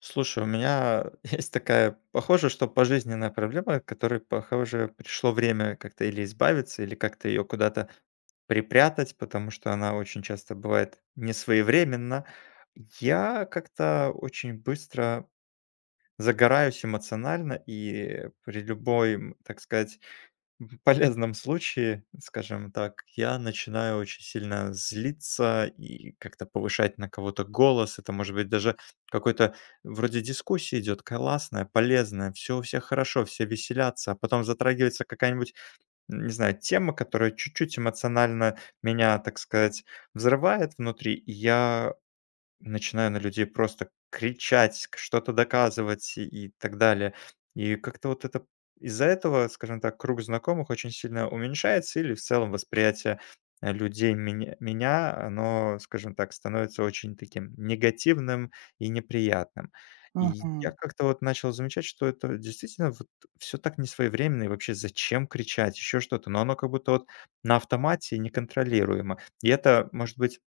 Слушай, у меня есть такая, похоже, что пожизненная проблема, к которой, похоже, пришло время как-то или избавиться, или как-то ее куда-то припрятать, потому что она очень часто бывает несвоевременна. Я как-то очень быстро загораюсь эмоционально и при любой, так сказать, в полезном случае, скажем так, я начинаю очень сильно злиться и как-то повышать на кого-то голос. Это может быть даже какой-то вроде дискуссии идет, классная, полезная, все у всех хорошо, все веселятся, а потом затрагивается какая-нибудь, не знаю, тема, которая чуть-чуть эмоционально меня, так сказать, взрывает внутри. И я начинаю на людей просто кричать, к что-то доказывать и так далее. И как-то вот это из-за этого, скажем так, круг знакомых очень сильно уменьшается или в целом восприятие, людей меня, оно, скажем так, становится очень таким негативным и неприятным. И я Мгм. как-то вот начал замечать, что это действительно вот всё так несвоевременно, и вообще зачем кричать, еще что-то, но оно как будто вот на автомате и неконтролируемо. И это, может быть,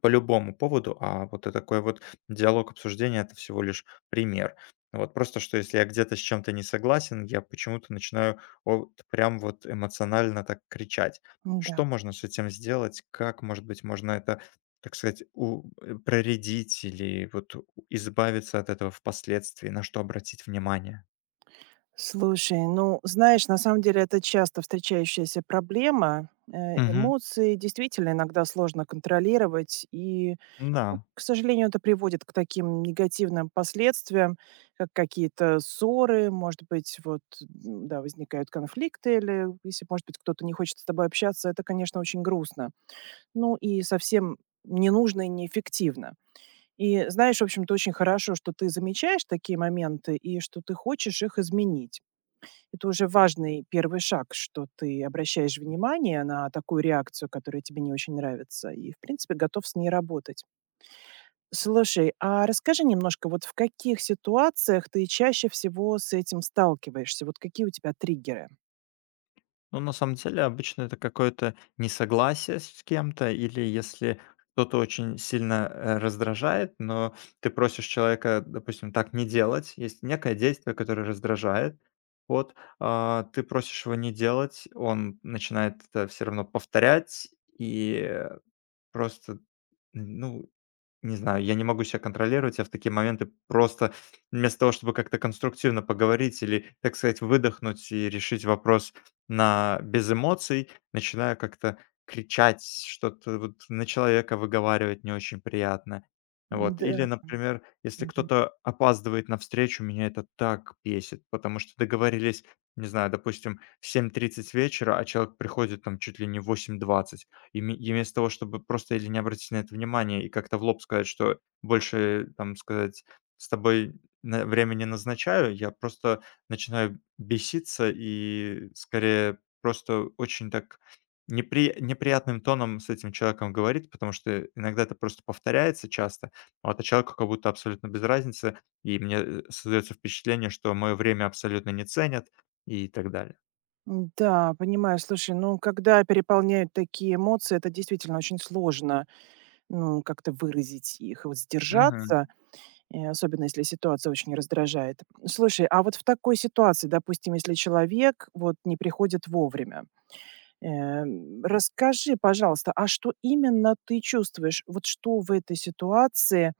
по любому поводу, а вот это такой вот диалог, обсуждения это всего лишь пример. Вот просто, что если я где-то с чем-то не согласен, я почему-то начинаю вот прям вот эмоционально так кричать. Да. Что можно с этим сделать? Как, может быть, можно это, так сказать, проредить или вот у избавиться от этого впоследствии? На что обратить внимание? Слушай, ну, знаешь, на самом деле это часто встречающаяся проблема. Мгм. Эмоции действительно иногда сложно контролировать, и, ну, Да. к сожалению, это приводит к таким негативным последствиям, как какие-то ссоры, может быть, вот, да, возникают конфликты или если, может быть, кто-то не хочет с тобой общаться, это, конечно, очень грустно. Ну и совсем не нужно и неэффективно. И знаешь, в общем-то, очень хорошо, что ты замечаешь такие моменты и что ты хочешь их изменить. Это уже важный первый шаг, что ты обращаешь внимание на такую реакцию, которая тебе не очень нравится, и, в принципе, готов с ней работать. Слушай, а расскажи немножко, вот в каких ситуациях ты чаще всего с этим сталкиваешься? Вот какие у тебя триггеры? Ну, на самом деле, обычно это какое-то несогласие с кем-то, или если кто-то очень сильно раздражает, но ты просишь человека, допустим, так не делать. Есть некое действие, которое раздражает. Вот, ты просишь его не делать, он начинает это все равно повторять, и просто, ну, не знаю, я не могу себя контролировать. Я в такие моменты просто вместо того, чтобы как-то конструктивно поговорить или, так сказать, выдохнуть и решить вопрос на без эмоций, начинаю как-то кричать, что-то вот на человека выговаривать не очень приятно. Вот. Или, Да. например, если Мгм. кто-то опаздывает на встречу, меня это так бесит, потому что договорились, не знаю, допустим, в 7:30 вечера, а человек приходит там чуть ли не в 8:20. И вместо того, чтобы просто или не обратить на это внимание и как-то в лоб сказать, что больше, там, сказать, с тобой на время не назначаю, я просто начинаю беситься и скорее просто очень так неприятным тоном с этим человеком говорить, потому что иногда это просто повторяется часто, а это человеку как будто абсолютно без разницы, и мне, создаётся впечатление, что моё время абсолютно не ценят и так далее. Да, понимаю. Слушай, ну, когда переполняют такие эмоции, это действительно очень сложно. Ну, как-то выразить их, вот сдержаться, особенно если ситуация очень раздражает. Слушай, а вот в такой ситуации, допустим, если человек вот не приходит вовремя, расскажи, пожалуйста, а что именно ты чувствуешь? Вот что в этой ситуации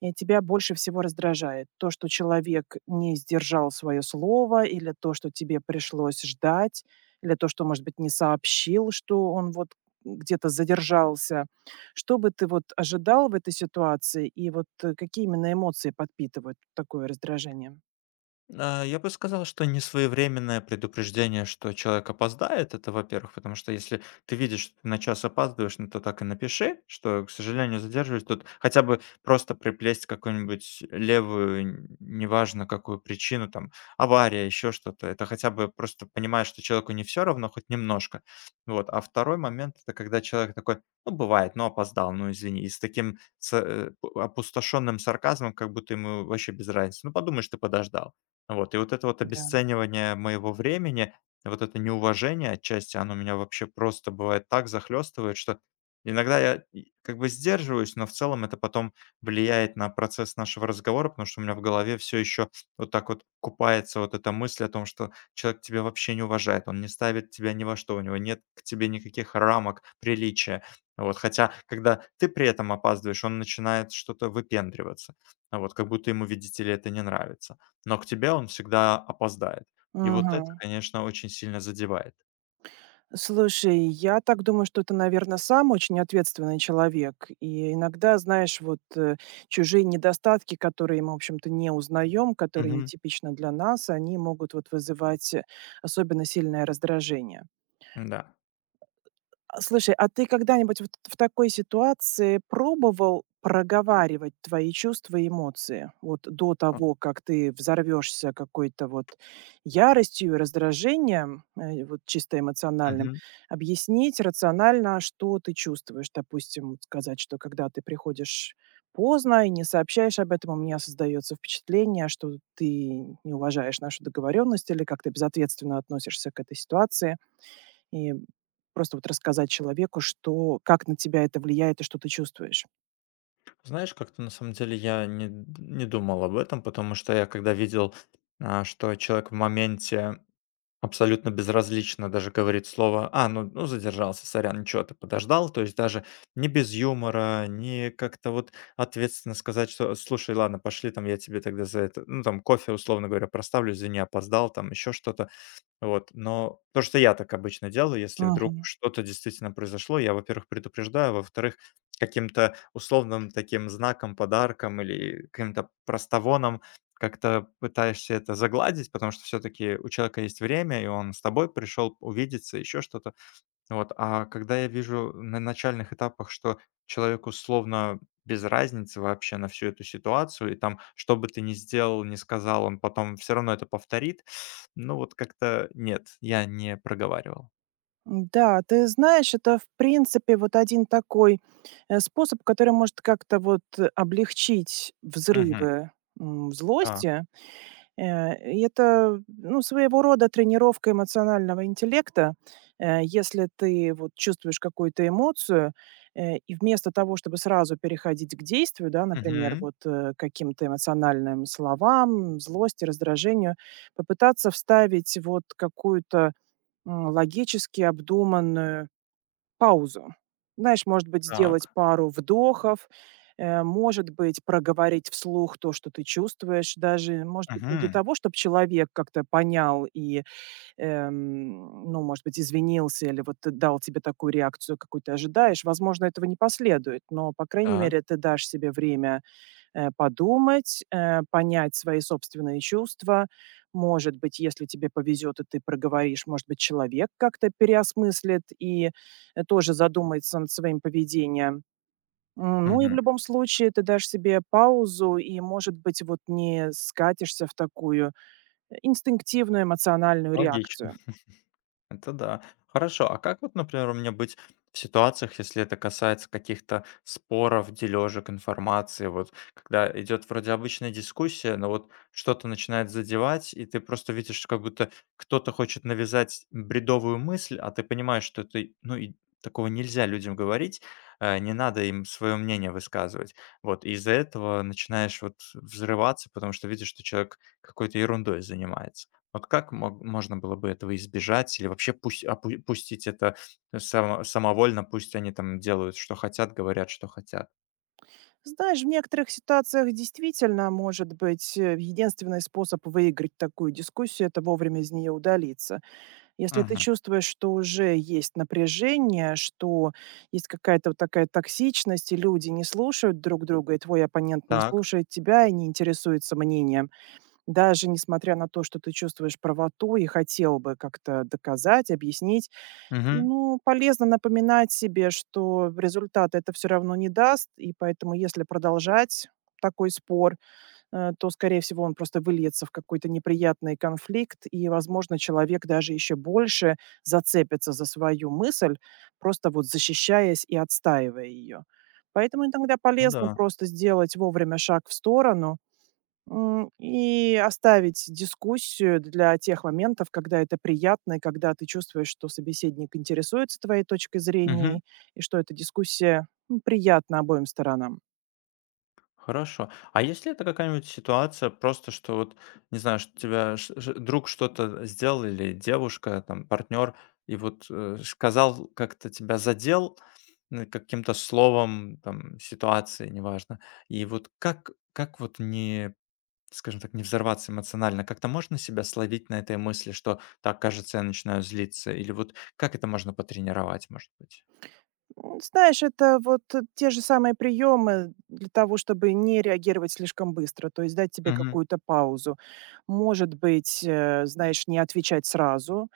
и тебя больше всего раздражает: то, что человек не сдержал свое слово, или то, что тебе пришлось ждать, или то, что, может быть, не сообщил, что он вот где-то задержался. Что бы ты вот ожидал в этой ситуации и вот, какие именно эмоции подпитывают такое раздражение? Я бы сказал, что несвоевременное предупреждение, что человек опоздает, это, во-первых, потому что если ты видишь, что ты на час опаздываешь, ну, то так и напиши, что, к сожалению, задерживаюсь. Тут хотя бы просто приплесть какую-нибудь левую, неважно какую причину, там, авария, еще что-то. Это хотя бы просто понимаешь, что человеку не все равно, хоть немножко. Вот. А второй момент, это когда человек такой, ну, бывает, ну, опоздал, ну, извини. И с таким опустошенным сарказмом, как будто ему вообще без разницы. Ну, подумаешь, ты подождал. Вот, и вот это вот Да. обесценивание моего времени, вот это неуважение отчасти, оно меня вообще просто бывает так захлестывает, что иногда я и как бы сдерживаюсь, но в целом это потом влияет на процесс нашего разговора, потому что у меня в голове все еще вот так вот купается вот эта мысль о том, что человек тебя вообще не уважает, он не ставит тебя ни во что, у него нет к тебе никаких рамок приличия. Вот, хотя, когда ты при этом опаздываешь, он начинает что-то выпендриваться, а вот, как будто ему, видите ли, это не нравится. Но к тебе он всегда опоздает. И вот это, конечно, очень сильно задевает. Слушай, я так думаю, что ты, наверное, сам очень ответственный человек. И иногда, знаешь, вот чужие недостатки, которые мы, в общем-то, не узнаем, которые Мгм. нетипичны для нас, они могут вот вызывать особенно сильное раздражение. Да. А, слушай, а ты когда-нибудь вот в такой ситуации пробовал проговаривать твои чувства и эмоции? Вот до А, того, как ты взорвешься какой-то вот яростью и раздражением, вот чисто эмоциональным, мгм. объяснить рационально, что ты чувствуешь. Допустим, вот сказать, что когда ты приходишь поздно и не сообщаешь об этом, у меня создается впечатление, что ты не уважаешь нашу договоренность или как-то безответственно относишься к этой ситуации. И просто вот рассказать человеку, что как на тебя это влияет и что ты чувствуешь. Знаешь, как-то на самом деле я не думал об этом, потому что я когда видел, что человек в моменте абсолютно безразлично даже говорит слово: "А, ну задержался, сорян, ничего, ты подождал". То есть даже не без юмора, не как-то вот ответственно сказать, что: "Слушай, ладно, пошли, там я тебе тогда за это, ну там кофе, условно говоря, проставлю, извини, опоздал", там еще что-то. Вот, но то, что я так обычно делаю, если вдруг Мгм. что-то действительно произошло, я, во-первых, предупреждаю, а во-вторых, каким-то условным таким знаком, подарком или каким-то простовоном как-то пытаешься это загладить, потому что все-таки у человека есть время, и он с тобой пришел увидеться, еще что-то. Вот, а когда я вижу на начальных этапах, что человеку словно без разницы вообще на всю эту ситуацию, и там, что бы ты ни сделал, ни сказал, он потом все равно это повторит, ну вот как-то нет, я не проговаривал. Да, ты знаешь, это, в принципе, вот один такой, способ, который может как-то вот облегчить Мгм. взрывы, Так. злости. И это, ну, своего рода тренировка эмоционального интеллекта. Э, если ты вот чувствуешь какую-то эмоцию, и вместо того, чтобы сразу переходить к действию, да, например, Мгм. вот, к каким-то эмоциональным словам, злости, раздражению, попытаться вставить вот какую-то, логически обдуманную паузу. Знаешь, может быть, сделать Так. пару вдохов, может быть, проговорить вслух то, что ты чувствуешь, даже, может быть, не для Мгм. того, чтобы человек как-то понял и, ну, может быть, извинился или вот дал тебе такую реакцию, какую ты ожидаешь. Возможно, этого не последует, но, по крайней Так. мере, ты дашь себе время подумать, понять свои собственные чувства. Может быть, если тебе повезет и ты проговоришь, может быть, человек как-то переосмыслит и тоже задумается над своим поведением. М, Ну и в Мгм. любом случае ты дашь себе паузу и, может быть, вот не скатишься в такую инстинктивную эмоциональную Логично. реакцию. Это да. Хорошо, а как вот, например, у меня быть в ситуациях, если это касается каких-то споров, дележек информации, вот когда идет вроде обычная дискуссия, но вот что-то начинает задевать, и ты просто видишь, что как будто кто-то хочет навязать бредовую мысль, а ты понимаешь, что это, ну, и такого нельзя людям говорить, не надо им свое мнение высказывать. Вот, и из-за этого начинаешь вот взрываться, потому что видишь, что человек какой-то ерундой занимается. Вот как мог можно было бы этого избежать или вообще пусть опу пустить это самовольно, пусть они там делают, что хотят, говорят, что хотят. Знаешь, в некоторых ситуациях действительно, может быть, единственный способ выиграть такую дискуссию – это вовремя из нее удалиться. Если ты Мгм. чувствуешь, что уже есть напряжение, что есть какая-то вот такая токсичность, и люди не слушают друг друга, и твой оппонент не Так. слушает тебя и не интересуется мнением, даже несмотря на то, что ты чувствуешь правоту и хотел бы как-то доказать, объяснить, Мгм. ну, полезно напоминать себе, что результат это все равно не даст, и поэтому, если продолжать такой спор, то, скорее всего, он просто выльется в какой-то неприятный конфликт, и, возможно, человек даже еще больше зацепится за свою мысль, просто вот защищаясь и отстаивая ее. Поэтому иногда Ну полезно да. просто сделать вовремя шаг в сторону и оставить дискуссию для тех моментов, когда это приятно, и когда ты чувствуешь, что собеседник интересуется твоей точкой Мгм. зрения, и что эта дискуссия, ну, приятна обоим сторонам. Хорошо. А если это какая-нибудь ситуация просто, что вот, не знаю, что тебя ш ш друг что-то сделал или девушка, там, партнер, и вот, сказал, как-то тебя задел, каким-то словом, там, ситуацией, неважно. И вот как вот не скажем так, не взорваться эмоционально. Как-то можно себя словить на этой мысли, что так, кажется, я начинаю злиться? Или вот как это можно потренировать, может быть? М, Знаешь, это вот те же самые приемы для того, чтобы не реагировать слишком быстро, то есть дать тебе Мгм. какую-то паузу. Может быть, знаешь, не отвечать сразу,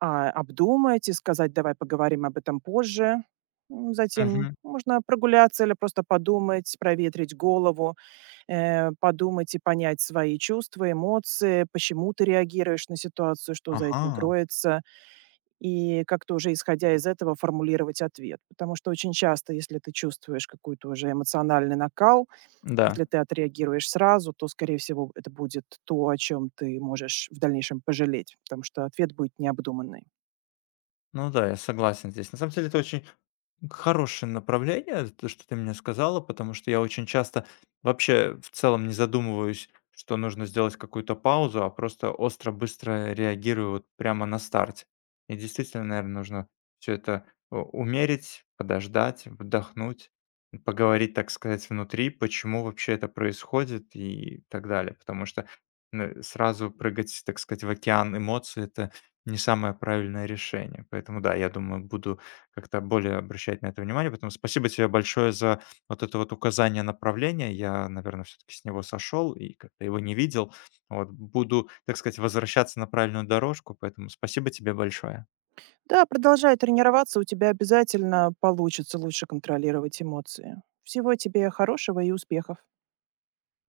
а обдумать и сказать: давай поговорим об этом позже. М, Затем Мгм. можно прогуляться или просто подумать, проветрить голову, подумать и понять свои чувства, эмоции, почему ты реагируешь на ситуацию, что за этим Ага. кроется. И как-то уже исходя из этого формулировать ответ. Потому что очень часто, если ты чувствуешь какой-то уже эмоциональный накал, если Да. ты отреагируешь сразу, то, скорее всего, это будет то, о чем ты можешь в дальнейшем пожалеть, потому что ответ будет необдуманный. Ну да, я согласен здесь. На самом деле это очень хорошее направление, то, что ты мне сказала, потому что я очень часто вообще в целом не задумываюсь, что нужно сделать какую-то паузу, а просто остро, быстро реагирую вот прямо на старте. И действительно, наверное, нужно все это умерить, подождать, вдохнуть, поговорить, так сказать, внутри, почему вообще это происходит и так далее. Потому что ну, сразу прыгать, так сказать, в океан эмоций, это не самое правильное решение. Поэтому да, я думаю, буду как-то более обращать на это внимание. Поэтому спасибо тебе большое за вот это вот указание направления. Я, наверное, все-таки с него сошел и как-то его не видел. Вот буду, так сказать, возвращаться на правильную дорожку. Поэтому спасибо тебе большое. Да, продолжай тренироваться, у тебя обязательно получится лучше контролировать эмоции. Всего тебе хорошего и успехов.